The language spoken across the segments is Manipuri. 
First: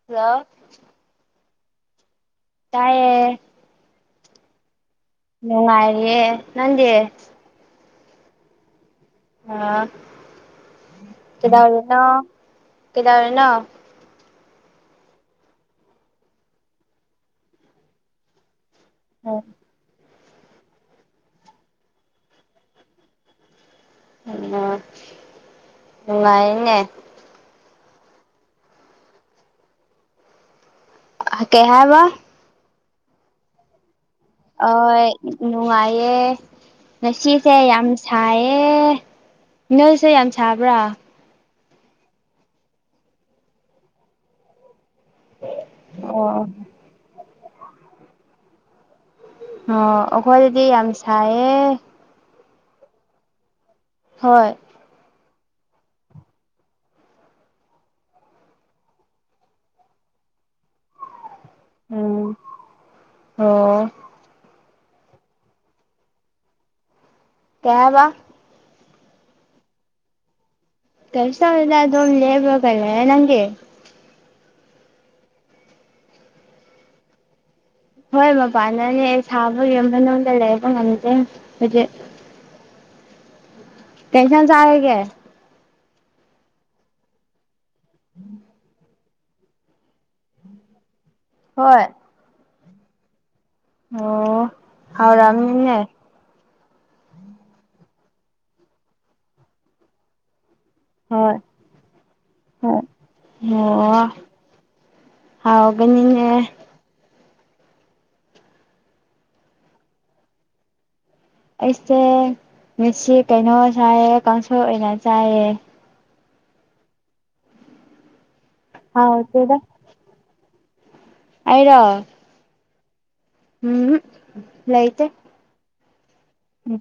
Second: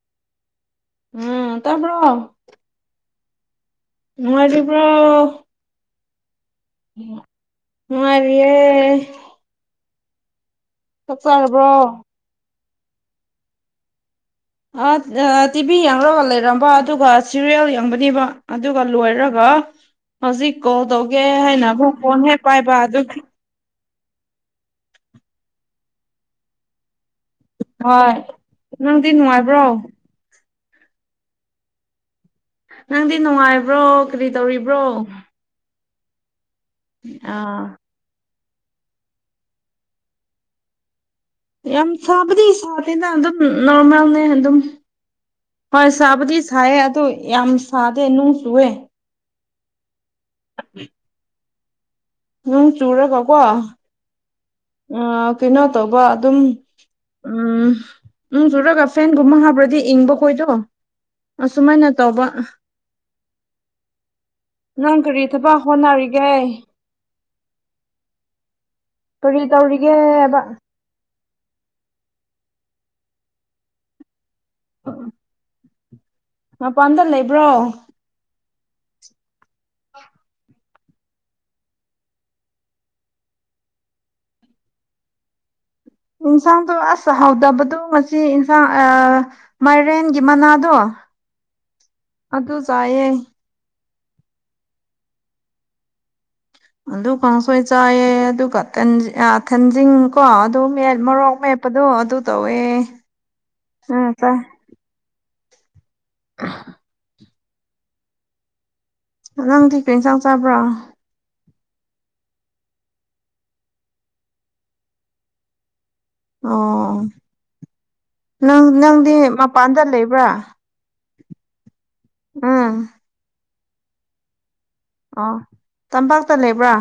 [unintelligible] ꯎꯝ ꯇꯥꯕ꯭ꯔꯣ ꯇꯥꯏꯌꯦ ꯅꯨꯡꯉꯥꯏꯔꯤꯕ꯭ꯔꯣ ꯅꯨꯡꯉꯥꯏꯔꯤꯌꯦ ꯅꯪꯗꯤ ꯅꯨꯡꯉꯥꯏꯔꯤꯌꯦ ꯑꯥ ꯆꯥꯛ ꯆꯥꯔꯕ꯭ꯔꯣ ꯀꯩꯗꯧꯔꯤꯅꯣ ꯀꯩꯗꯧꯔꯤꯅꯣ ꯑꯥ ꯇꯤꯚꯤ ꯌꯦꯡꯂꯡꯒ ꯂꯩꯔꯝꯕ ꯑꯗꯨꯒ ꯁꯤꯔꯤꯌꯦꯜ ꯌꯦꯡꯕꯅꯦꯕ ꯑꯗꯨꯒ ꯎꯝ ꯂꯣꯏꯔꯒ ꯍꯧꯖꯤꯛ ꯀꯣꯜ ꯇꯧꯒꯦ ꯍꯥꯏꯅ ꯑꯃꯨꯛ ꯐꯣꯟ ꯍꯦꯛ ꯄꯥꯏꯕ ꯑꯗꯨ ꯅꯨꯡꯉꯥꯏꯌꯦꯅꯦ ꯍꯣꯏ ꯅꯪꯗꯤ ꯅꯨꯡꯉꯥꯏꯕ꯭ꯔꯣ ꯀꯩ ꯍꯥꯏꯕ ꯅꯪꯗꯤ ꯅꯨꯡꯉꯥꯏꯕ꯭ꯔꯣ ꯀꯔꯤ ꯇꯧꯔꯤꯕ꯭ꯔꯣ ꯍꯣꯏ ꯅꯨꯡꯉꯥꯏꯌꯦ ꯉꯁꯤꯁꯦ ꯑꯥ ꯌꯥꯝ ꯁꯥꯏꯌꯦ ꯅꯣꯏꯁꯦ ꯌꯥꯝ ꯁꯥꯕ꯭ꯔꯥ ꯌꯥꯝ ꯁꯥꯕꯗꯤ ꯁꯥꯗꯦꯗ ꯑꯗꯨꯝ ꯅꯣꯔꯃꯦꯜꯅꯦ ꯑꯗꯨꯝ ꯍꯣꯏ ꯑꯣ ꯁꯥꯕꯗꯤ ꯁꯥꯌꯦ ꯑꯗꯨ ꯌꯥꯝ ꯁꯥꯗꯦ ꯅꯣꯡ ꯆꯨꯋꯦ ꯑꯥ ꯑꯩꯈꯣꯏꯗꯗꯤ ꯌꯥꯝ ꯁꯥꯏꯌꯦ ꯅꯣꯡ ꯆꯨꯔꯒꯀꯣ ꯍꯣꯏ ꯑꯥ ꯀꯩꯅꯣ ꯇꯧꯕ ꯑꯗꯨꯝ ꯎꯝ ꯅꯣꯡ ꯆꯨꯔꯒ ꯐꯦꯟꯒꯨꯝꯕ ꯍꯥꯞꯔꯗꯤ ꯏꯪꯕ ꯈꯣꯏꯗꯣ ꯑꯁꯨꯝꯃꯥꯏꯅ ꯇꯧꯕ ꯎꯝ ꯑꯣ ꯅꯪ ꯀꯔꯤ ꯊꯥꯕꯛ ꯍꯣꯠꯅꯔꯤꯒꯦ ꯀꯩ ꯍꯥꯏꯕ ꯀꯔꯤ ꯇꯧꯔꯤꯒꯦꯕ ꯍꯥꯏꯕ ꯀꯩꯁ ꯇꯧꯗꯦꯗ ꯑꯗꯨꯝ ꯂꯦꯝꯃꯕꯒ ꯂꯩꯌꯦ ꯅꯪꯗꯤ [unintelligible] ꯃꯄꯥꯟꯗ ꯂꯩꯕ꯭ꯔꯣ ꯍꯣꯏ ꯃꯄꯥꯟꯗꯅꯦ ꯑꯩ ꯁꯥꯕꯒꯤ ꯌꯨꯝ ꯃꯅꯨꯡꯗ ꯂꯩꯕ ꯉꯝꯗꯦ ꯍꯨꯖꯤꯛ ꯀꯩ ꯏꯟꯖꯥꯡ ꯆꯥꯔꯒꯦ ꯌꯦꯟꯁꯥꯡꯗꯣ ꯑꯁ ꯍꯥꯎꯗꯕꯗꯣ ꯉꯁꯤ ꯏꯟꯁꯥꯡ ꯑ ꯃꯥꯏꯔꯦꯟꯒꯤ ꯃꯅꯥꯗꯣ ꯍꯣꯏ ꯑꯗꯨ ꯆꯥꯏꯌꯦ ꯑꯣ ꯍꯥꯎꯔꯝꯅꯤꯅꯦ ꯑꯗꯨ ꯀꯥꯡꯁꯣꯏ ꯆꯥꯏꯌꯦ ꯑꯗꯨꯒ ꯊꯟ ꯑ ꯊꯟꯖꯤꯡ ꯀꯣ ꯑꯗꯨ ꯃꯦꯠ ꯍꯣꯏ ꯃꯣꯔꯣꯛ ꯃꯦꯞꯄꯗꯣ ꯑꯗꯨ ꯇꯧꯋꯦ ꯑꯣ ꯅꯪꯅ ꯆꯥꯢ ꯍꯥꯎꯒꯅꯤꯅꯦ ꯅꯪꯗꯤ ꯀ꯭ꯔꯤ ꯏꯟꯖꯥꯡ ꯆꯥꯕ꯭ꯔ꯭ ꯑꯩꯁꯦ ꯃꯦꯠꯁꯤ ꯀꯩꯅꯣ ꯆꯥꯏꯌꯦ ꯀꯥꯡꯁꯣꯏ ꯑꯣꯏꯅ ꯆꯥꯏꯌꯦ꯫ ꯑꯣ ꯅꯪ ꯅꯪꯗꯤ ꯍꯥꯎꯇꯦꯗ ꯃꯄꯥꯟꯗ ꯂꯩꯕ꯭ꯔꯥ꯫ ꯑꯩꯔꯣ ꯎꯝ ꯎꯝ ꯍꯨꯠ ꯂꯩꯇꯦ ꯑꯣ ꯇꯝꯄꯥꯛꯇ ꯂꯩꯕ꯭ꯔꯥ꯫ ꯎꯝ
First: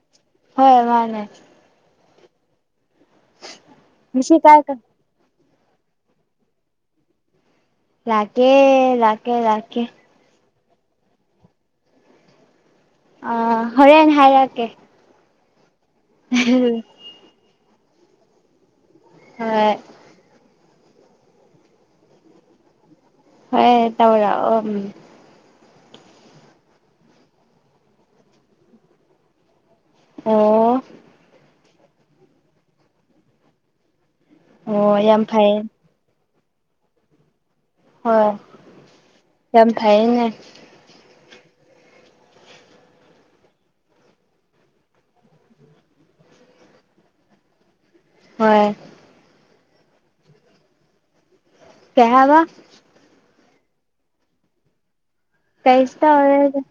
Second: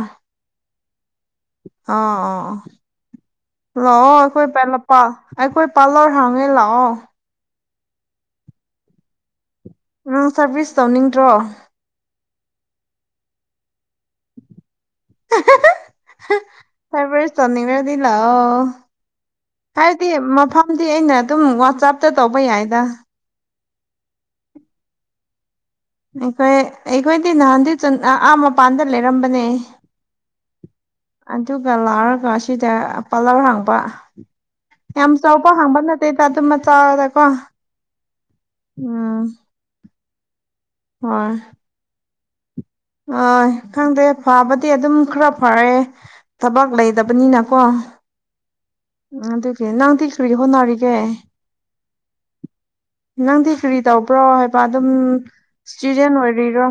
ꯍꯣꯏ ꯃꯥꯅꯦ ꯑꯥ ꯑꯥ ꯑꯣ ꯂꯥꯛꯑꯣ ꯉꯁꯤ ꯑꯩꯈꯣꯏ ꯀꯥꯏ ꯄꯥꯏ ꯀꯥꯏ ꯃꯄꯥ ꯑꯩꯈꯣꯏ ꯄꯥ ꯂꯣꯢ ꯍꯪꯉꯦ ꯂꯥꯛꯑꯣ ꯂꯥꯛꯀꯦ ꯂꯥꯛꯀꯦ ꯂꯥꯛꯀꯦ ꯅꯪ ꯁꯔꯚꯤꯁ ꯇꯧꯅꯤꯡꯗ꯭ꯔꯣ ꯑ ꯍꯣꯔꯦꯟ ꯍꯥꯏꯔꯛꯀꯦ [unintelligible] ꯐꯔꯦ ꯐꯔꯦ ꯁꯣꯅꯤꯡꯉꯗꯤ ꯂꯥꯛꯑꯣ ꯍꯣꯏ ꯍꯥꯏꯕꯗꯤ ꯃꯐꯝꯗꯤ ꯑꯩꯅ ꯑꯗꯨꯝ ꯋꯥꯆꯞꯇ ꯇꯧꯕ ꯌꯥꯏꯗ ꯍꯣꯏ ꯇꯧꯔꯛꯑꯣ ꯎꯝ ꯑꯩꯈꯣꯏ ꯑꯩꯈꯣꯏꯗꯤ ꯅꯍꯥꯟꯗꯤ ꯆꯟ ꯑꯥ ꯃꯄꯥꯟꯗ ꯂꯩꯔꯝꯕꯅꯦ ꯑꯣ ꯑꯗꯨꯒ ꯂꯥꯛꯔꯒ ꯑꯁꯤꯗ ꯄꯥꯂꯔ ꯍꯥꯡꯕ ꯑꯣ ꯌꯥꯝ ꯆꯥꯎꯕ ꯐꯩ ꯍꯪꯕ ꯅꯠꯇꯦꯗ ꯑꯗꯨꯝ ꯃꯆꯥꯗꯀꯣ ꯍꯣꯏ ꯎꯝ ꯌꯥꯝ ꯐꯩꯌꯦꯅꯦ ꯍꯣꯏ ꯑꯣꯢ ꯈꯪꯗꯦ ꯐꯕꯗꯤ ꯑꯗꯨꯝ ꯈꯔ ꯐꯔꯦ ꯊꯕꯛ ꯂꯩꯗꯕꯅꯤꯅꯀꯣ ꯍꯣꯏ ꯑ ꯑꯗꯨꯒꯤ ꯅꯪꯗꯤ ꯀꯔꯤ ꯍꯣꯠꯅꯔꯤꯒꯦ ꯀꯩ ꯍꯥꯏꯕ ꯅꯪꯗꯤ ꯀ꯭ꯔꯤ ꯇꯧꯕ꯭ꯔꯣ ꯍꯥꯏꯕ ꯑꯗꯨꯝ ꯀꯩꯁꯨ ꯁ꯭ꯇꯨꯗꯦꯟ ꯇꯧꯔꯦꯗ ꯑꯣꯏꯔꯤꯔꯣ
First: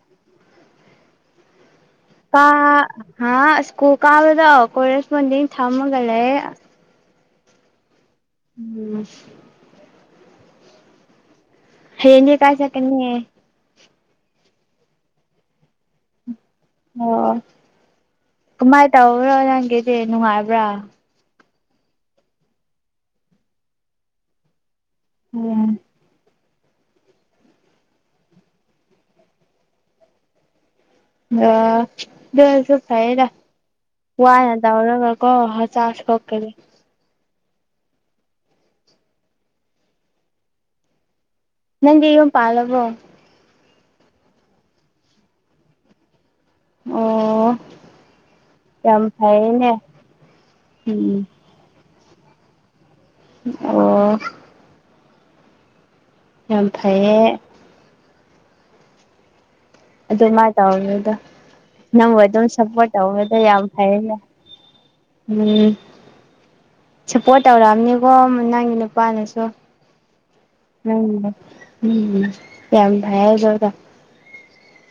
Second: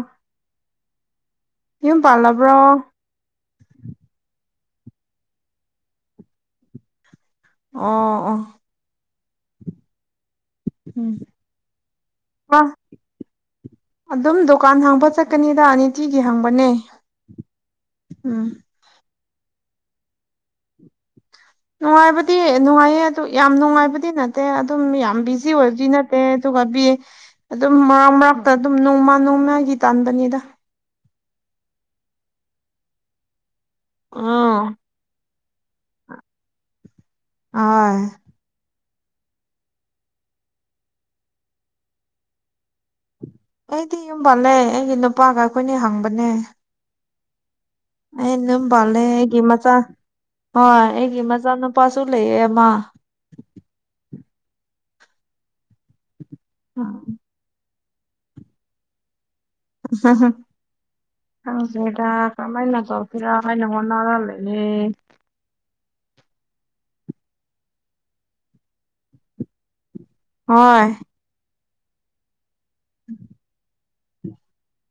ꯌꯨꯝ ꯇꯥ ꯄꯥꯜꯂꯕ꯭ꯔꯣ ꯑꯣ ꯍꯥ ꯁ꯭ꯀꯨꯜ ꯀꯥꯕꯗꯣ ꯀꯣꯔꯦꯁꯕꯣꯟꯗꯤꯡ ꯊꯝꯃꯒ ꯂꯩꯌꯦ ꯑꯣ ꯑꯣ꯫ [unintelligible] ꯎꯝ ꯍꯥꯌꯦꯡꯗꯤ ꯀꯥꯏ ꯆꯥꯠꯀꯅꯤ ꯑꯗꯨꯝ ꯗꯨꯀꯥꯟ ꯍꯥꯡꯕ ꯆꯠꯀꯅꯤꯗ ꯅꯤꯇꯤꯒꯤ ꯍꯪꯕꯅꯦ ꯑꯣ ꯎꯝ ꯀꯃꯥꯏ ꯇꯧꯔꯣ ꯅꯪꯒꯤꯗꯤ ꯅꯨꯡꯉꯥꯏꯕ꯭ꯔꯥ ꯅꯨꯡꯉꯥꯏꯕꯗꯤ ꯅꯨꯡꯉꯥꯏꯌꯦ ꯑꯗꯨ ꯌꯥꯝ ꯅꯨꯡꯉꯥꯏꯕꯗꯤ ꯅꯠꯇꯦ ꯑꯗꯨꯝ ꯌꯥꯝ ꯕꯤꯖꯤ ꯎꯝ ꯑꯣꯏꯕꯗꯤ ꯅꯠ ꯇꯦ ꯑꯗꯨꯒ ꯕꯤ ꯑꯗꯨꯝ ꯃꯔꯛ ꯃꯔꯛꯇ ꯑꯗꯨꯝ ꯅꯣꯡꯃ ꯅꯣꯡꯃꯒꯤ ꯇꯥꯟꯕꯅꯤꯗ꯫ ꯑ ꯑꯗꯨ ꯑꯣꯏꯁꯨ ꯐꯩꯌꯦꯗ꯫ ꯋꯥꯅ ꯑꯥ ꯇꯧꯔꯒ ꯀꯣ ꯍꯛꯆꯥꯡ ꯁꯣꯛꯀꯅꯤ꯫ ꯑꯍꯣꯏ꯫ ꯅꯪꯗꯤ ꯌꯨꯝ ꯄꯥꯜꯂꯕꯣ꯫ ꯑꯩꯗꯤ ꯌꯨꯝꯄꯥꯜꯂꯦ ꯑꯩꯒꯤ ꯅꯨꯄꯥꯒ ꯑꯩꯈꯣꯏꯅꯤ ꯍꯥꯡꯕꯅꯦ꯫ ꯑꯣ꯫ ꯑꯩ ꯌꯨꯝ ꯄꯥꯜꯂꯦ ꯌꯥꯝ ꯑꯩꯒꯤ ꯐꯩꯌꯦꯅꯦ ꯃꯆꯥ ꯍꯣꯏ ꯑꯩꯒꯤ ꯎꯝ ꯃꯆꯥ ꯅꯨꯨꯄꯥꯁꯨ ꯂꯩꯌꯦ ꯑꯃ꯫ ꯑꯣ꯫ ꯌꯥꯝ ꯐꯩꯌꯦ꯫ ꯑꯗꯨꯃꯥꯏ ꯇꯧꯔꯝꯃꯤꯗꯣ ꯈꯪꯗꯦꯗꯥ ꯀꯃꯥꯏꯅ ꯇꯧꯁꯤꯔꯥ ꯍꯥꯏꯅ ꯌꯥꯝ ꯍꯣꯠꯅꯔ ꯐꯩꯌꯦꯅꯦ ꯂꯩꯌꯦ ꯎꯝ ꯁꯞꯄꯣꯔꯠ ꯇꯧꯔꯛꯑꯕꯅꯤꯀꯣ ꯅꯪꯒꯤ ꯅꯨꯄꯥꯅꯁꯨ ꯍꯣꯏ ꯑꯝ ꯌꯥꯝ ꯐꯩꯌꯦ ꯑꯗꯨꯒ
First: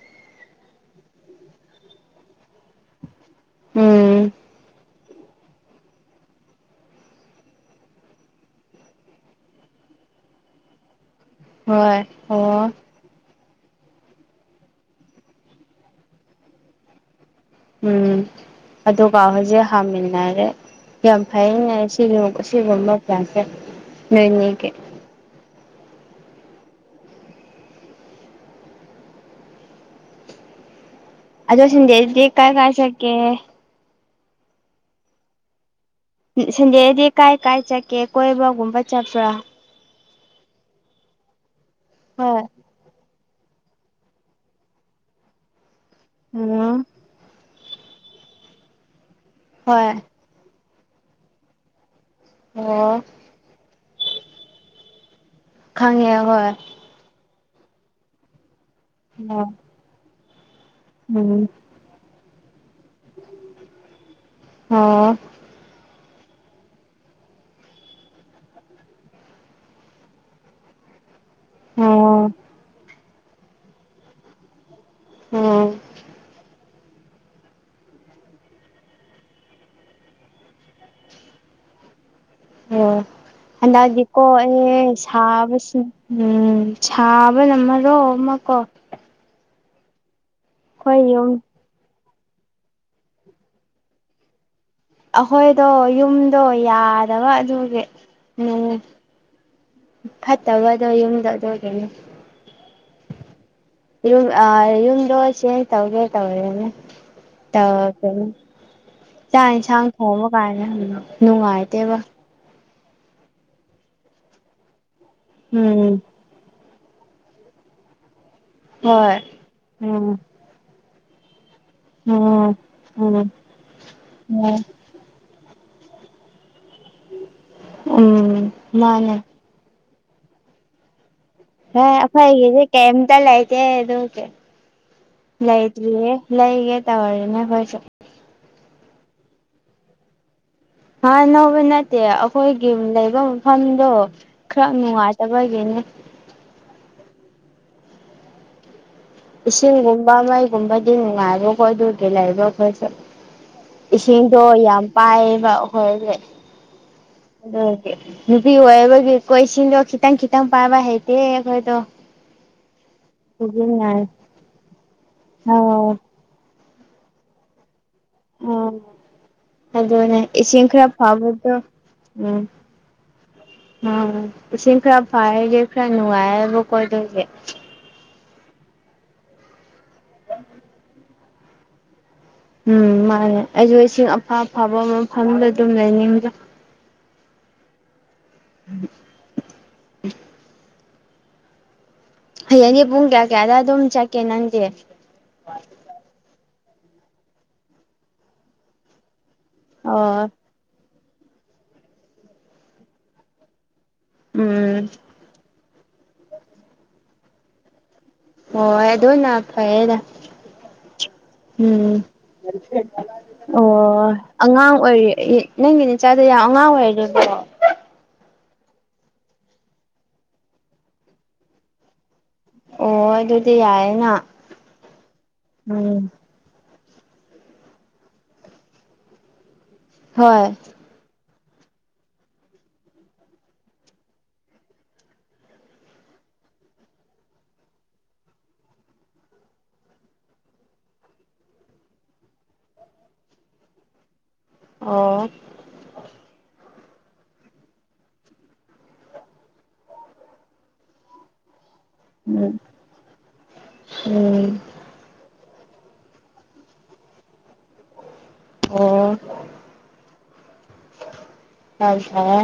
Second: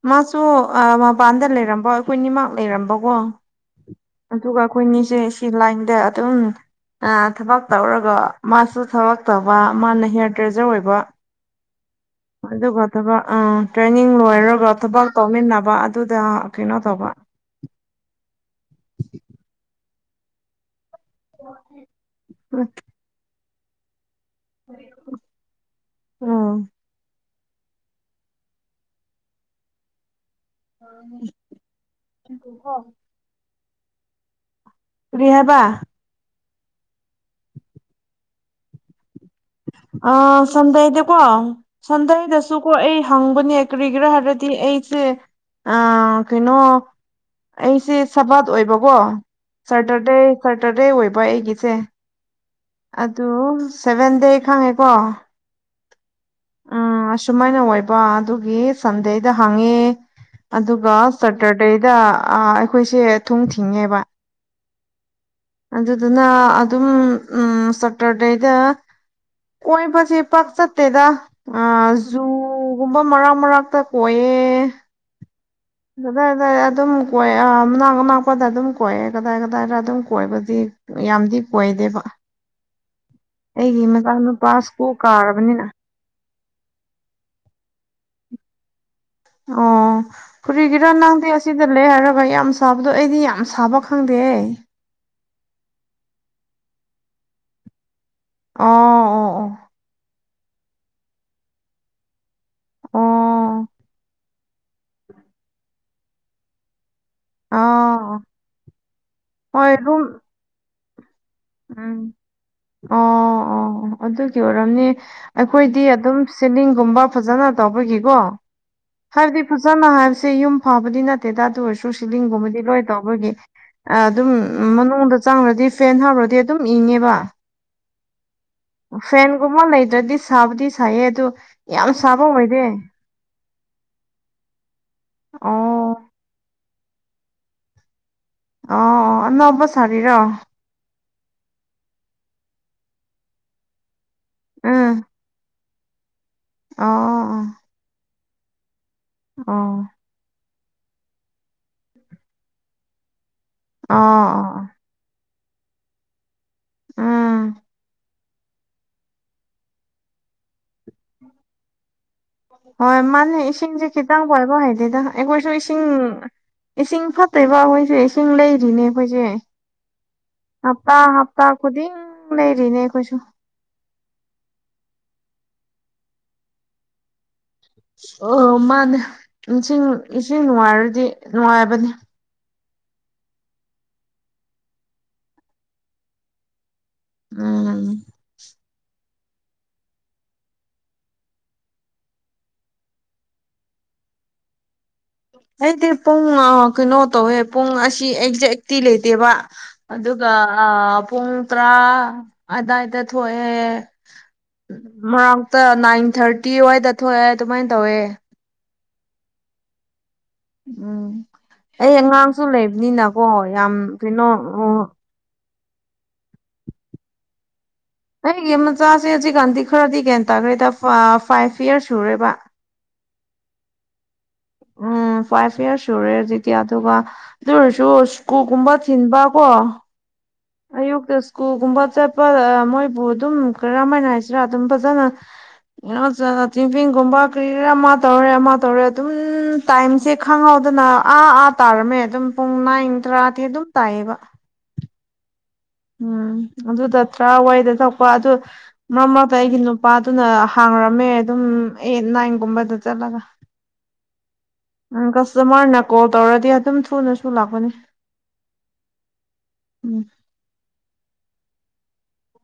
ꯃꯥꯁꯨ ꯃꯄꯥꯟꯗ ꯂꯩꯔꯝꯕ ꯑꯩꯈꯣꯏ ꯅꯤꯃꯛꯥꯛ ꯂꯩꯔꯝꯕꯀꯣ ꯎꯝ ꯑꯗꯨꯒ ꯑꯩꯈꯣꯏꯅꯤꯁꯦ ꯁꯤ ꯂꯥꯏꯟꯗ ꯑꯗꯨꯝ ꯑ ꯊꯕꯛ ꯇꯧꯔꯒ ꯃꯥꯁꯨ ꯊꯕꯛ ꯇꯧꯕ ꯃꯥꯅ ꯍꯤꯌꯥꯔ ꯗ꯭ꯔꯦꯖꯔ ꯑꯣꯏꯕ ꯍꯣꯏ ꯑꯣ ꯑꯗꯨꯒ ꯊꯕꯛ ꯑꯝ ꯇ꯭ꯔꯦꯅꯤꯡ ꯂꯣꯏꯔꯒ ꯊꯕꯛ ꯇꯧꯃꯤꯟꯅꯕ ꯑꯗꯨꯗ ꯀꯩꯅꯣ ꯇꯧꯕ ꯎꯝ ꯑꯗꯨꯒ ꯍꯧꯖꯤꯛ ꯍꯥꯡꯃꯤꯟꯅꯔꯦ ꯑꯝ ꯌꯥꯝ ꯐꯩꯌꯦ ꯁꯤ ꯁꯤꯒꯨꯝꯕ ꯄ꯭ꯂꯥꯟꯁꯦ ꯅꯣꯏꯅꯤꯒꯤ ꯑꯥ ꯑꯣ ꯑꯗꯨ ꯁꯟꯗꯦꯁꯤꯗꯤ ꯀꯥꯏ ꯀꯥꯏ ꯆꯠꯀꯦ ꯀꯔꯤ ꯍꯥꯏꯕ ꯁꯟꯗꯦꯗꯤ ꯀꯥꯏ ꯀꯥꯏ ꯆꯠꯀꯦ ꯀꯣꯏꯕꯒꯨꯝꯕ ꯆꯠꯄ꯭ꯔꯥ ꯑꯥ ꯁꯟꯗꯦꯗꯤ ꯀꯣ ꯍꯣꯏ ꯁꯟꯗꯦꯗꯁꯨ ꯀꯣ ꯑꯩ ꯍꯥꯡꯕꯅꯦ ꯀꯔꯤꯒꯤꯔꯥ ꯍꯥꯏꯔꯗꯤ ꯑꯩꯁꯦ ꯑ ꯀꯩꯅꯣ ꯎꯝ ꯑꯩꯁꯦ ꯁꯕꯥꯠ ꯑꯣꯏꯕꯀꯣ ꯍꯣꯏ ꯁꯦꯇꯔꯗꯦ ꯁꯦꯇꯔꯗꯦ ꯑꯣꯏꯕ ꯑꯩꯒꯤꯁꯦ ꯑꯣ ꯑꯗꯨ ꯁꯚꯦꯟ ꯗꯦ ꯈꯪꯉꯦꯀꯣ ꯈꯪꯉꯦ ꯍꯣꯏ ꯎꯝ ꯑꯁꯨꯃꯥꯏꯅ ꯑꯣꯏꯕ ꯑꯗꯨꯒꯤ ꯁꯟꯗꯦꯗ ꯍꯥꯡꯉꯦ ꯑꯗꯨ ꯑꯗꯨꯒ ꯎꯝ ꯁꯦꯇꯔꯗꯦꯗ ꯑ ꯑꯩꯈꯣꯏꯁꯦ ꯊꯨꯣꯡ ꯊꯤꯡꯉꯦꯕ ꯑꯣ ꯑꯗꯨꯗꯨꯅ ꯑꯗꯨꯝ ꯎꯝ ꯁꯦꯇꯔꯗꯦꯗ ꯀꯣꯏꯕꯁꯦ ꯄꯥꯛ ꯆꯠꯇꯦꯗ ꯑ ꯑꯣ ꯖꯨꯒꯨꯝꯕ ꯃꯔꯛ ꯃꯔꯛꯇ ꯀꯣꯏꯌꯦ ꯑꯝ ꯑꯗꯨꯗꯥꯏ ꯑꯗꯨꯗꯥꯏ ꯑꯗꯨꯝ ꯀꯣꯏ ꯃꯅꯥꯛ ꯑꯅꯥꯛꯄꯗ ꯑꯗꯨꯝ ꯀꯣꯏꯌꯦ ꯀꯗꯥꯏ ꯀꯗꯥꯏꯗ ꯑꯗꯨꯝ ꯀꯣꯏꯕꯗꯤ ꯌꯥꯝꯗꯤ ꯀꯣꯏꯗꯦꯕ ꯑꯣ ꯑꯩꯒꯤ ꯍꯟꯗꯛꯗꯤ ꯃꯆꯥ ꯀꯣ ꯅꯨꯨꯄꯥ ꯑꯦ ꯁ꯭ꯀꯨꯜ ꯀꯥꯔꯕꯅꯤꯅ ꯁꯥꯕꯁꯤ ꯎꯝ ꯁꯥꯕꯅ ꯃꯔꯣꯜ ꯑꯃꯀꯣ ꯑꯣ ꯀꯔꯤꯒꯔꯥ ꯑꯩꯈꯣꯏ ꯅꯪꯗꯤ ꯌꯨꯝ ꯑꯁꯤ ꯁꯤꯗ ꯂꯩ ꯍꯥꯏꯔꯒ ꯌꯥꯝ ꯁꯥꯕꯗꯣ ꯑꯩꯗꯤ ꯌꯥꯝ ꯁꯥꯕ ꯈꯪꯗꯦꯍꯦ ꯑꯈꯣꯏꯗꯣ ꯌꯨꯝꯗꯣ ꯌꯥꯗꯕ ꯑꯗꯨꯒꯤ ꯎꯝ ꯑꯣ ꯑꯣ ꯐꯠꯇꯕꯗꯣ ꯌꯨꯝꯗ ꯑꯗꯨꯒꯤꯅꯤ ꯑꯣ ꯌꯨꯝ ꯑ ꯌꯨꯝꯗꯣ ꯆꯦꯟꯖ ꯇꯧꯒꯦ ꯇꯧꯔꯦꯅꯦ [unintelligible] ꯑꯣ ꯑꯣ ꯆꯥꯛ ꯍꯣꯏ ꯌꯦꯟꯁꯥꯡ ꯔꯨꯝ ꯊꯣꯡꯕ ꯀꯥꯟꯗ ꯌꯥꯝ ꯅꯨꯡꯉꯥꯏꯇꯦꯕ ꯎꯝ ꯑꯣ ꯑꯣ ꯑꯗꯨꯒꯤ ꯑꯣꯏꯔꯝꯅꯤ ꯑꯩꯈꯣꯏꯗꯤ ꯎꯝ ꯑꯗꯨꯝ ꯁꯤꯂꯤꯡꯒꯨꯝꯕ ꯐꯖꯅ ꯇꯧꯕꯒꯤꯀꯣ ꯍꯣꯏ ꯍꯥꯏꯞꯗꯤ ꯐꯖꯅ ꯎꯝ ꯍꯥꯏꯕꯁꯦ ꯌꯨꯝ ꯐꯕꯗꯤ ꯅꯠꯇꯦꯗ ꯑꯗꯨ ꯑꯣꯏꯔꯁꯨ ꯎꯝ ꯁꯤꯂꯤꯡꯒꯨꯝꯕꯗꯤ ꯂꯣꯏ ꯎꯝ ꯇꯧꯕꯒꯤ ꯑꯗꯨꯝ ꯎꯝ ꯃꯅꯨꯡꯗ ꯆꯪꯔꯗꯤ ꯐꯦꯟ ꯍꯥꯞꯔꯗꯤ ꯑꯗꯨꯝ ꯏꯪꯉꯦꯕ ꯎꯝ ꯃꯥꯅꯦ ꯐꯦꯟꯒꯨꯝꯕ ꯂꯩꯗ꯭ꯔꯗꯤ ꯁꯥꯕꯗꯤ ꯁꯥꯏꯌꯦ ꯑꯗꯨ ꯌꯥꯝ [unintelligible] ꯁꯥꯕ ꯑꯣꯏꯗꯦ ꯑꯈꫭꯏꯒꯤꯗꯤ ꯀꯩꯝ ꯇ ꯂꯩꯇꯦ ꯑꯗꯨꯒꯤ ꯑꯣ ꯂꯩꯇ꯭ꯔꯤꯌꯦ ꯂꯩꯒꯦ ꯇꯧꯔꯤꯅꯦ ꯈꫭꯏꯁꯨ ꯑꯣ ꯑꯣ ꯑꯅꯧꯕ ꯁꯥꯔꯤꯔꯣ [unintelligible] ꯑꯅꯧꯕ ꯅꯠꯇꯦ ꯑꯩꯈꯣꯏꯒꯤ ꯂꯩꯕ ꯃꯐꯝꯗꯣ ꯈꯔ ꯅꯨꯡꯉꯥꯏꯇꯕꯒꯤꯅꯤ ꯑꫭ ꯑꯣ ꯑꯣ ꯏꯁꯤꯡꯒꯨꯝꯕ ꯃꯩꯒꯨꯝꯕꯗꯤ ꯅꯨꯡꯉꯥꯏꯕꯀꯣ ꯑꯗꯨꯒꯤ ꯂꯩꯕ ꯑꯈꯣꯏꯁꯨ ꯑꯣ ꯏꯁꯤꯡꯗꯣ ꯑꯣ ꯌꯥꯝ ꯄꯥꯏꯌꯦꯕ ꯑꯩꯈꯣꯏꯗꯤ ꯎꯝ ꯑꯗꯨꯒꯤ ꯅꯨꯄꯤ ꯑꯣꯏꯕꯒꯤ ꯀꯣ ꯏꯁꯤꯡꯗꯣ ꯈꯤꯇꯪ ꯈꯤꯇꯪ ꯄꯥꯏꯕ ꯍꯩꯇꯦ ꯑꯈꯣꯏꯗꯣ ꯍꯣꯏ ꯃꯥꯅꯤ ꯏꯁꯤꯡꯖꯦ ꯈꯤꯇꯪ ꯄꯥꯏꯕ ꯍꯩꯇꯦꯗ ꯑꯩꯈꯣꯏꯁꯨ ꯏꯁꯤꯡ ꯑꯧ ꯏꯁꯤꯡ ꯐꯠꯇꯦꯕ ꯑꯩꯈꯣꯏꯁꯦ ꯏꯁꯤꯡ ꯎꯝ ꯂꯩꯔꯤꯅꯦ ꯑꯩꯈꯣꯏꯁꯦ ꯑꯗꯨꯅꯦ ꯏꯁꯤꯡ ꯈꯔ ꯍꯞꯇꯥ ꯍꯞꯇꯥ ꯐꯕꯗꯣ ꯈꯨꯗꯤꯡ ꯎꯝ ꯂꯩꯔꯤꯅꯦ ꯑꯩꯈꯣꯏꯁꯨ ꯎꯝ ꯏꯁꯤꯡ ꯈꯔ ꯐꯔꯗꯤ ꯈꯔ ꯅꯨꯡꯉꯥꯏꯌꯦꯕꯀꫭ ꯑꯗꯨꯒꯤ ꯑꯣ ꯃꯥꯟꯅꯦ ꯏꯁꯤꯡ ꯏꯁꯤꯡ ꯅꯨꯡꯉꯥꯏꯔꯗꯤ ꯅꯨꯡꯉꯥꯏꯕꯅꯤ ꯎꯝ ꯃꯥꯟꯅꯦ ꯑꯩꯖꯨ ꯏꯁꯤꯡ ꯑꯐ ꯑꯐꯕ ꯃꯐꯝꯗ ꯑꯗꯨꯝ ꯂꯩꯅꯤꯡꯉꯦ ꯎꯝ [inaudible] ꯍꯌꯦꯡꯗꯤ ꯄꯨꯡ ꯀꯌꯥ ꯀꯌꯥꯗ ꯑꯗꯨꯝ ꯆꯠꯀꯦ ꯅꯪꯗꯤ ꯑꯩꯗꯤ ꯄꯨꯡ ꯀꯩꯅꯣ ꯇꯧꯋꯦ ꯄꯨꯡ ꯑꯁꯤ ꯑꯦꯛꯖꯦꯛꯇꯤ ꯂꯩꯇꯦꯕ ꯑꯣ ꯑꯗꯨꯒ ꯑ ꯄꯨꯡ ꯇꯔꯥ ꯑꯗꯥꯏꯗ ꯊꯣꯛꯑꯦ ꯎꯝ ꯃꯔꯛꯇ ꯅꯥꯏꯟ ꯊꯥꯔꯇꯤ ꯋꯥꯏꯗ ꯊꯣꯛꯑꯦ ꯑꯗꯨꯃꯥꯏꯟ ꯇꯧꯋꯦ ꯍꯣꯏ ꯑꯗꯨꯅ ꯐꯩꯌꯦꯗ ꯎꯝ ꯑꯩ ꯎꯝ ꯑꯉꯥꯡꯁꯨ ꯂꯩꯕꯅꯤꯅꯀꯣ ꯌꯥꯝ ꯑꯣ ꯀꯩꯅꯣ ꯑꯉꯥꯡ ꯑꯣꯏꯔꯤ ꯑꯦ ꯅꯪꯒꯤꯅꯦ ꯅꯆꯥꯗꫭ ꯌꯥꯝ ꯑꯉꯥꯡ ꯑꯣꯏꯔꯤꯀꫭ ꯑꯩꯒꯤ ꯃꯆꯥꯁꯦ ꯍꯧꯖꯤꯛꯀꯥꯟꯗꯤ ꯈꯔꯗꯤ ꯒ꯭ꯌꯥꯟ ꯇꯥꯔꯦꯗ [unintelligible] ꯐꯥꯏꯞ ꯌꯔꯁ ꯁꯨꯔꯦꯕ ꯑꯣ ꯑꯗꯨꯗꯤ ꯌꯥꯏꯅ ꯎꯝ ꯐꯥꯏꯞ ꯌꯔꯁ ꯁꯨꯔꯦ ꯍꯧꯖꯤꯛ [unintelligible] ꯑꯗꯨꯒ ꯑꯗꯨ ꯑꯣꯏꯔꯁꯨ ꯁ꯭ꯀꯨꯒꯨꯝꯕ ꯊꯤꯟꯕ ꯀꯣ ꯍꯣꯏ ꯑꯌꯨꯛꯇ ꯁ꯭ꯀꯨꯜꯒꯨꯝꯕ ꯆꯠꯄ ꯃꯣꯏꯕꯨ ꯑꯗꯨꯝ ꯀꯔꯝ ꯍꯥꯏꯅ ꯍꯥꯏꯁꯤꯔ ꯑꯗꯨꯝ ꯐꯖꯅ [unintelligible] ꯒꯨꯝꯕ ꯀꯔꯤꯔ ꯑꯃ ꯇꯧꯔꯦ ꯑꯃ ꯇꯧꯔꯦ ꯑꯗꯨꯝ ꯇꯥꯏꯝꯁꯦ ꯈꯪꯍꯧꯗꯅ ꯑꯥ ꯑꯥ ꯇꯥꯔꯝꯃꯦ ꯑꯗꯨꯝ ꯄꯨꯡ ꯅꯥꯏꯟ ꯇꯔꯥꯗꯤ ꯑꯗꯨꯝ ꯇꯥꯏꯌꯦꯕ ꯑꯣ ꯎꯝ ꯑꯗꯨꯗ ꯇ꯭ꯔꯥꯋꯥꯏꯗ ꯊꫭꯛꯄ ꯑꯗꯨ ꯃꯔꯛ ꯃꯔꯛꯇ ꯑꯩꯒꯤ ꯅꯨꯄꯥꯗꯨꯅ ꯍꯥꯡꯔꯝꯃꯦ ꯑꯗꯨꯝ ꯑꯩꯠ ꯎꯝ ꯅꯥꯏꯟꯒꯨꯝꯕꯗ ꯆꯠꯂꯒ ꯎꯝ ꯎꯝ ꯀꯁꯇꯃꯔꯅ ꯀꯣꯜ ꯇꯧꯔꯗꯤ ꯑꯗꯨꯝ ꯊꯨꯅꯁꯨꯨ ꯂꯥꯛꯄꯅꯦ ꯑꯣ ꯎꯝ ꯑꯣ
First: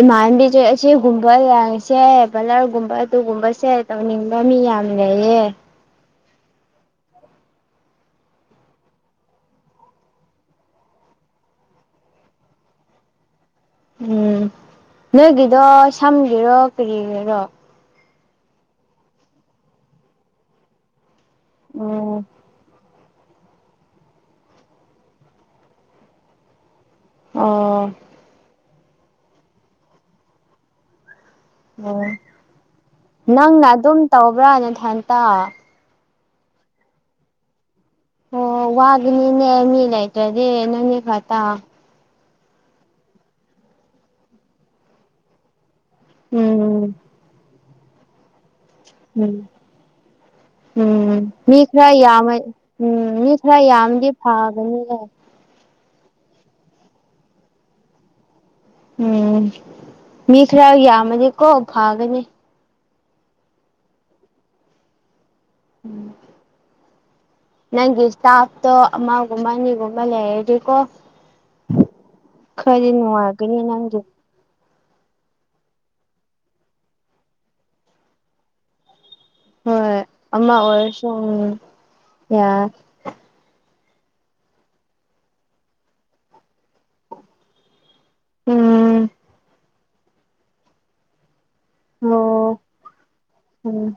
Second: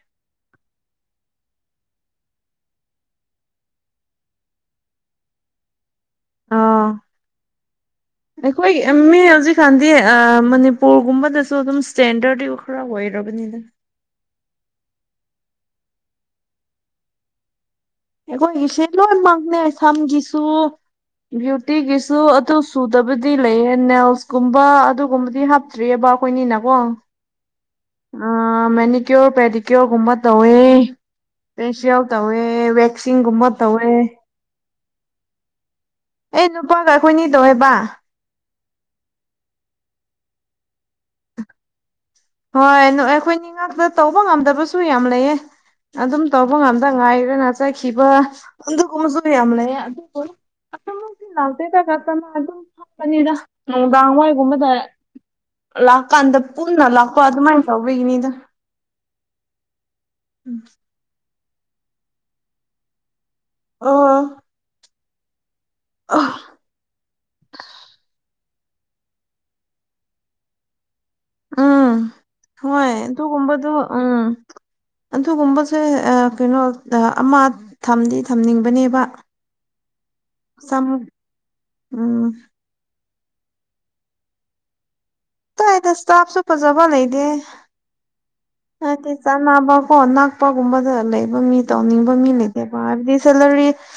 ꯏꯃꯥꯟꯅꯕꯤꯖꯦ ꯁꯤꯒꯨꯝꯕ ꯂꯪꯁꯦ ꯄꯥꯂꯔꯒꯨꯝꯕ ꯑꯗꯨꯒꯨꯝꯕꯁꯦ ꯇꯧꯅꯤꯡꯕ ꯃꯤ ꯌꯥꯝ ꯂꯩꯌꯦ ꯑꯥ ꯑꯩꯈꯣꯏ ꯃꯤ ꯍꯧꯖꯤꯛ ꯀꯥꯟꯗꯤ ꯃꯅꯤꯄꯨꯔꯒꯨꯝꯕꯗꯁꯨ ꯑꯗꯨꯝ ꯁ꯭ꯇꯦꯟꯗꯔꯗꯤ ꯈꯔ ꯑꯣꯏꯔꯕꯅꯤꯗ ꯎꯝ ꯅꯣꯏꯒꯤꯗꯣ ꯁꯝꯒꯤꯔꯣ ꯀꯔꯤꯒꯤꯔꯣ ꯑꯩꯈꯣꯏꯒꯤꯁꯦ ꯂꯣꯏꯅꯃꯛꯅꯦ ꯁꯝꯒꯤꯁꯨ ꯕ꯭ꯌꯨꯇꯤꯒꯤꯁꯨ ꯎꯝ ꯑꯗꯨꯁꯨ ꯗꯕꯨꯗꯤ ꯂꯩꯌꯦ ꯅꯦꯜꯁꯀꯨꯝꯕ ꯑꯗꯨꯒꯨꯝꯕꯗꯤ ꯍꯥꯞꯇ꯭ꯔꯤꯑꯦꯕ ꯑꯩꯈꯣꯏꯒꯤꯅꯀꯣ ꯑꯣ ꯑ ꯃꯦꯅꯤ ꯀ꯭ꯌꯣꯔ ꯄꯦꯗꯤ ꯀ꯭ꯌꯣꯔꯒꯨꯝꯕ ꯇꯧꯋꯦ ꯐꯦꯁꯤꯌꯦꯜ ꯑꯣ ꯇꯧꯋꯦ ꯋꯦꯛꯁꯤꯡꯀꯨꯝꯕ ꯇꯧꯋꯦ ꯕ꯭ꯔꯥ ꯅꯊꯟꯇ ꯑꯩ ꯅꯨꯄꯥꯒ ꯑꯩꯈꯣꯏ ꯑꯅꯤ ꯇꯧꯋꯦꯕ ꯑꯣ ꯋꯥꯒꯤꯅꯤꯅꯦ ꯃꯤ ꯂꯩꯇ꯭ꯔꯗꯤ ꯅꯣꯏꯅꯤ ꯈꯛꯇ ꯍꯣꯏ ꯑꯩꯈꯣꯏꯅꯤ ꯉꯥꯛꯇ ꯇꯧꯕ ꯉꯝꯗꯕꯁꯨ ꯌꯥꯝ ꯂꯩꯌꯦ ꯑꯗꯨꯝ ꯇꯧꯕ ꯉꯝꯗ ꯎꯝ ꯉꯥꯏꯔꯒ ꯆꯠꯈꯤꯕ ꯑꯗꯨꯒꯨꯝꯕꯁꯨ ꯎꯝ ꯌꯥꯝ ꯂꯩꯌꯦ ꯑꯗꯨꯕꯨ ꯑꯗꯨꯃꯛꯇꯤ ꯎꯝ ꯃꯤ ꯂꯥꯛꯇꯦꯗ ꯈꯔ ꯌꯥꯝꯃ [inaudible] ꯑꯗꯨꯝ ꯎꯝ ꯐꯝꯗꯅꯤꯗ ꯃꯤ ꯈꯔ ꯌꯥꯝꯗꯤ ꯅꯨꯡꯗꯥꯡ ꯋꯥꯏꯒꯨꯝꯕꯗ ꯐꯒꯅꯤꯅꯦ ꯂꯥꯛꯀꯥꯟꯗ ꯄꯨꯟꯅ ꯂꯥꯛꯄ ꯑꯗꯨꯃꯥꯏꯅ ꯇꯧꯕꯒꯤꯅꯤꯗ ꯎꯝ ꯃꯤ ꯈꯔ ꯌꯥꯝꯃꯗꯤꯀꯣ ꯐꯒꯅꯤ ꯑꯣ ꯎꯝ ꯅꯪꯒꯤ ꯁ꯭ꯇꯥꯐꯇꯣ ꯑꯃꯒꯨꯝꯕ ꯑꯅꯤꯒꯨꯝꯕ ꯂꯩꯔꯗꯤꯀꯣ ꯎꯝ ꯈꯔꯗꯤ ꯍꯣꯏ ꯅꯨꯡꯉꯥꯏꯒꯅꯤ ꯑꯗꯨꯒꯨꯝꯕꯗꯣ ꯅꯪꯒꯤ ꯎꯝ ꯑꯗꯨꯒꯨꯝꯕꯁꯦ ꯑ ꯀꯩꯅꯣ ꯑꯃ ꯊꯝꯗꯤ ꯊꯝꯅꯤꯡꯕꯅꯦꯕ ꯍꯣꯏ ꯑꯃ ꯁꯝ ꯑꯣꯏꯔꯁꯨ ꯎꯝ ꯌꯥꯏ ꯁ꯭ꯇꯥꯐꯁꯨ ꯐꯖꯕ ꯂꯩꯗꯦ ꯎꯝ ꯍꯥꯏꯗꯤ ꯆꯥꯟꯅꯕꯀꯣ ꯅꯛ ꯄꯒꯨꯝꯕꯗ ꯂꯩꯕ ꯃꯤ ꯇꯧꯅꯤꯡꯕ ꯃꯤ ꯎꯝ ꯂꯩꯇꯦꯕ ꯍꯥꯏꯕꯗꯤ ꯁꯦꯂꯔꯤ ꯎꯝ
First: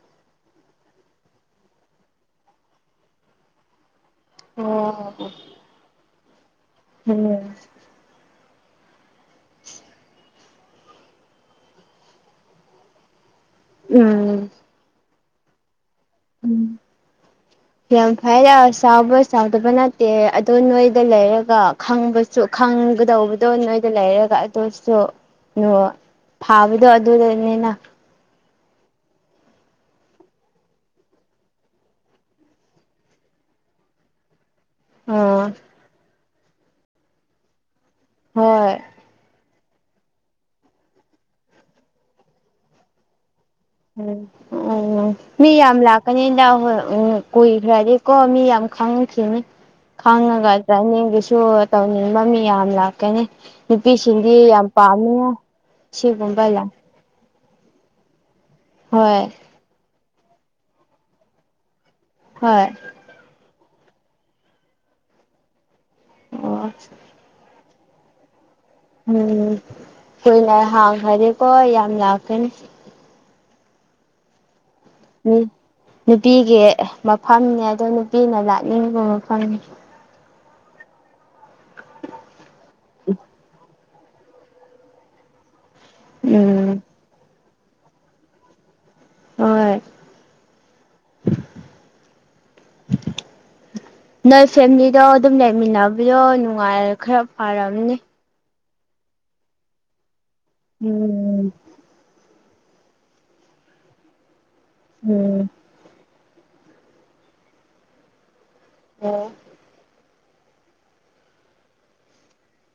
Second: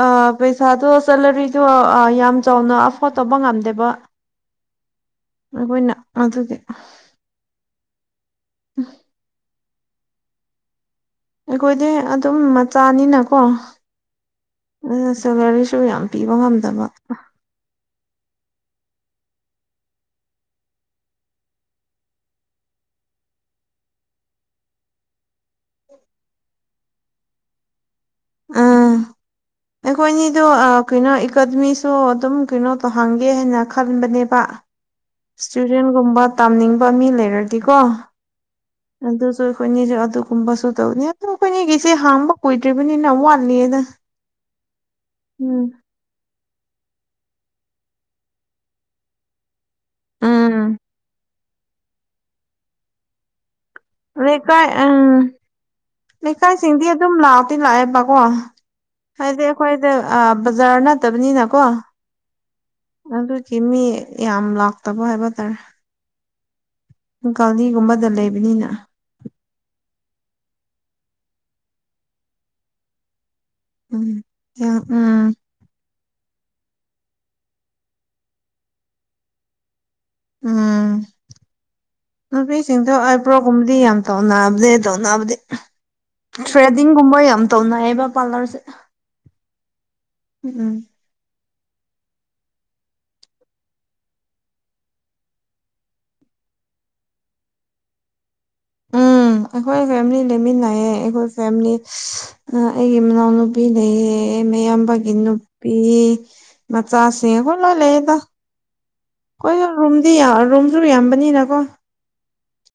ꯑ ꯄꯩꯁꯥꯗꯣ ꯁꯦꯂꯔꯤꯗꯣ ꯌꯥꯝ ꯆꯥꯎꯅ ꯑꯐꯣꯔꯠ ꯇꯧꯕ ꯉꯝꯗꯦꯕ ꯑꯣ ꯑꯣ ꯑꯩꯈꯣꯏꯅ ꯑꯗꯨꯒꯤ ꯎꯝ [unintelligible] ꯑꯩꯈꯣꯏꯗꯤ ꯑꯗꯨꯝ ꯃꯆꯥꯅꯤꯅꯀꯣ ꯎꯝ ꯎꯝ ꯁꯦꯂꯔꯤꯁꯨ ꯌꯥꯝ ꯄꯤꯕ ꯉꯝꯗꯕ ꯌꯥꯝ ꯐꯩꯗ ꯆꯥꯎꯕ ꯆꯥꯎꯗꯕ ꯅꯠꯇꯦ ꯑꯗꯣ ꯅꯣꯏꯗ ꯂꯩꯔꯒ ꯈꯪꯕꯁꯨ ꯈꯪꯒꯗꯧꯕꯗꯣ ꯅꯣꯏꯗ ꯂꯩꯔꯒ ꯑꯗꯨꯁꯨ [inaudible] ꯐꯕꯗꯣ ꯑꯗꯨꯗꯅꯦꯅ ꯑꯥ ꯅꯈꯣꯏꯅꯤꯗꯣ ꯀꯩꯅꯣ ꯏꯀꯗꯃꯤꯁꯨ ꯑꯗꯨꯝ ꯀꯩꯅꯣ ꯇꯧꯍꯟꯒꯦ ꯍꯥꯏꯅ ꯈꯟꯕꯅꯦꯕ ꯑꯥ ꯁ꯭ꯇꯨꯗꯦꯟ ꯒꯨꯝꯕ ꯇꯝꯅꯤꯡꯕ ꯃꯤ ꯂꯩꯔꯗꯤꯀꯣ ꯍꯣꯏ ꯑꯗꯨꯁꯨ ꯑꯩꯈꯣꯏꯅꯤꯁꯨ ꯑꯗꯨꯒꯨꯝꯕꯁꯨ ꯇꯧꯅꯤ ꯑꯗꯨ ꯑꯩꯈꯣꯏꯅꯤꯒꯤꯁꯦ ꯍꯥꯡꯕ ꯀꯨꯏꯗ꯭ꯔꯤꯕꯅꯤꯅ ꯌꯥꯝ ꯋꯥꯠꯂꯤꯗ ꯎꯝ ꯑꯣ ꯃꯤ ꯎꯝ ꯌꯥꯝ ꯂꯥꯛ ꯀꯥꯅꯤꯗ ꯍꯣꯢ ꯀꯨꯏꯈ꯭ꯔꯗꯤꯀꯣ ꯃꯤ ꯌꯥꯝ ꯈꯪꯉꯥꯛꯈꯤꯅꯤ ꯈꯪꯉꯒ ꯎꯝ ꯑꯗꯥꯏꯅꯤꯡꯒꯤꯁꯨ ꯇꯧꯅꯤꯡꯕ ꯃꯤ ꯌꯥꯝ ꯂꯥꯛꯀꯅꯤ ꯅꯨꯄꯤꯁꯤꯡꯗꯤ ꯌꯥꯝ ꯂꯩꯀꯥꯏ ꯄꯥꯝꯕꯅꯦ ꯁꯤꯒꯨꯝꯕ ꯌꯥꯝ ꯃꯤ ꯑꯗꯨꯝ ꯂꯥꯛ ꯇꯤ ꯂꯥꯛꯑꯦꯕꯀꯣ ꯍꯣꯏ ꯍꯥꯏꯗꯤ ꯑꯩꯈꯣꯏꯗ ꯕꯖꯥꯔ ꯅꯠꯇꯕꯅꯤꯅꯀꯣ ꯍꯣꯏ ꯑꯗꯨꯒꯤ ꯃꯤ ꯌꯥꯝ ꯂꯥꯛꯇꯕ ꯍꯥꯏꯕ ꯇꯥꯔꯦ ꯑꯣ ꯒꯥꯔꯤꯒꯨꯝꯕꯗ ꯂꯩꯕꯅꯤꯅ ꯎꯝ ꯀꯨꯢꯅ ꯍꯥꯡꯈ꯭ꯔꯗꯤꯀꯣ ꯌꯥꯝ ꯂꯥꯛꯀꯅꯤ ꯎꯝ ꯌꯥ ꯎꯝ ꯃꯤ ꯅꯨꯄꯤꯒꯤ ꯃꯐꯝꯅꯦ ꯑꯗꯨ ꯅꯨꯄꯤꯅ ꯂꯥꯛꯅꯤꯡꯕ ꯃꯐꯝꯅꯤ ꯎꯝ ꯅꯨꯄꯤꯁꯤꯡꯗꯣ ꯑꯩꯕ꯭ꯔꯣꯒꯨꯝꯕꯗꯤ ꯌꯥꯝ ꯇꯧꯅꯕꯗꯤ ꯇꯧꯅꯕꯗꯤ ꯎꯝ ꯊ꯭ꯔꯦꯗꯤꯡꯒꯨꯝꯕ ꯌꯥꯝ ꯇꯧꯅꯩꯌꯦꯕ ꯄꯥꯔꯂꯔꯁꯦ ꯍꯣꯏ ꯎꯝ ꯅꯣꯏ ꯐꯦꯃꯤꯂꯤꯗꯣ ꯑꯗꯨꯝ ꯂꯩꯃꯤꯟꯅꯕꯗꯣ ꯅꯨꯡꯉꯥꯏꯔ ꯈꯔ ꯐꯔꯝꯅꯤ ꯎꯝ ꯑꯩꯈꯣꯏ ꯐꯦꯃꯤꯂꯤ ꯂꯩꯃꯤꯟꯅꯩꯌꯦ ꯑꯩꯈꯣꯏ ꯎꯝ ꯐꯦꯃꯤꯂꯤ ꯑꯥ ꯑꯩꯒꯤ ꯏꯅꯥꯎꯅꯨꯄꯤ ꯂꯩꯌꯦ ꯃꯌꯥꯝꯕꯒꯤ ꯅꯨ ꯎꯝ ꯄꯤ ꯃꯆꯥꯁꯤꯡ ꯑꯩꯈꯣꯢ ꯂꯣꯢ ꯂꯩꯗ ꯑꯣ ꯑꯩꯈꯣꯢꯁꯨ ꯔꯨꯝ ꯗꯤ ꯔꯣꯝꯁꯨ ꯌꯥꯝꯕꯅꯤꯅꯀꯣ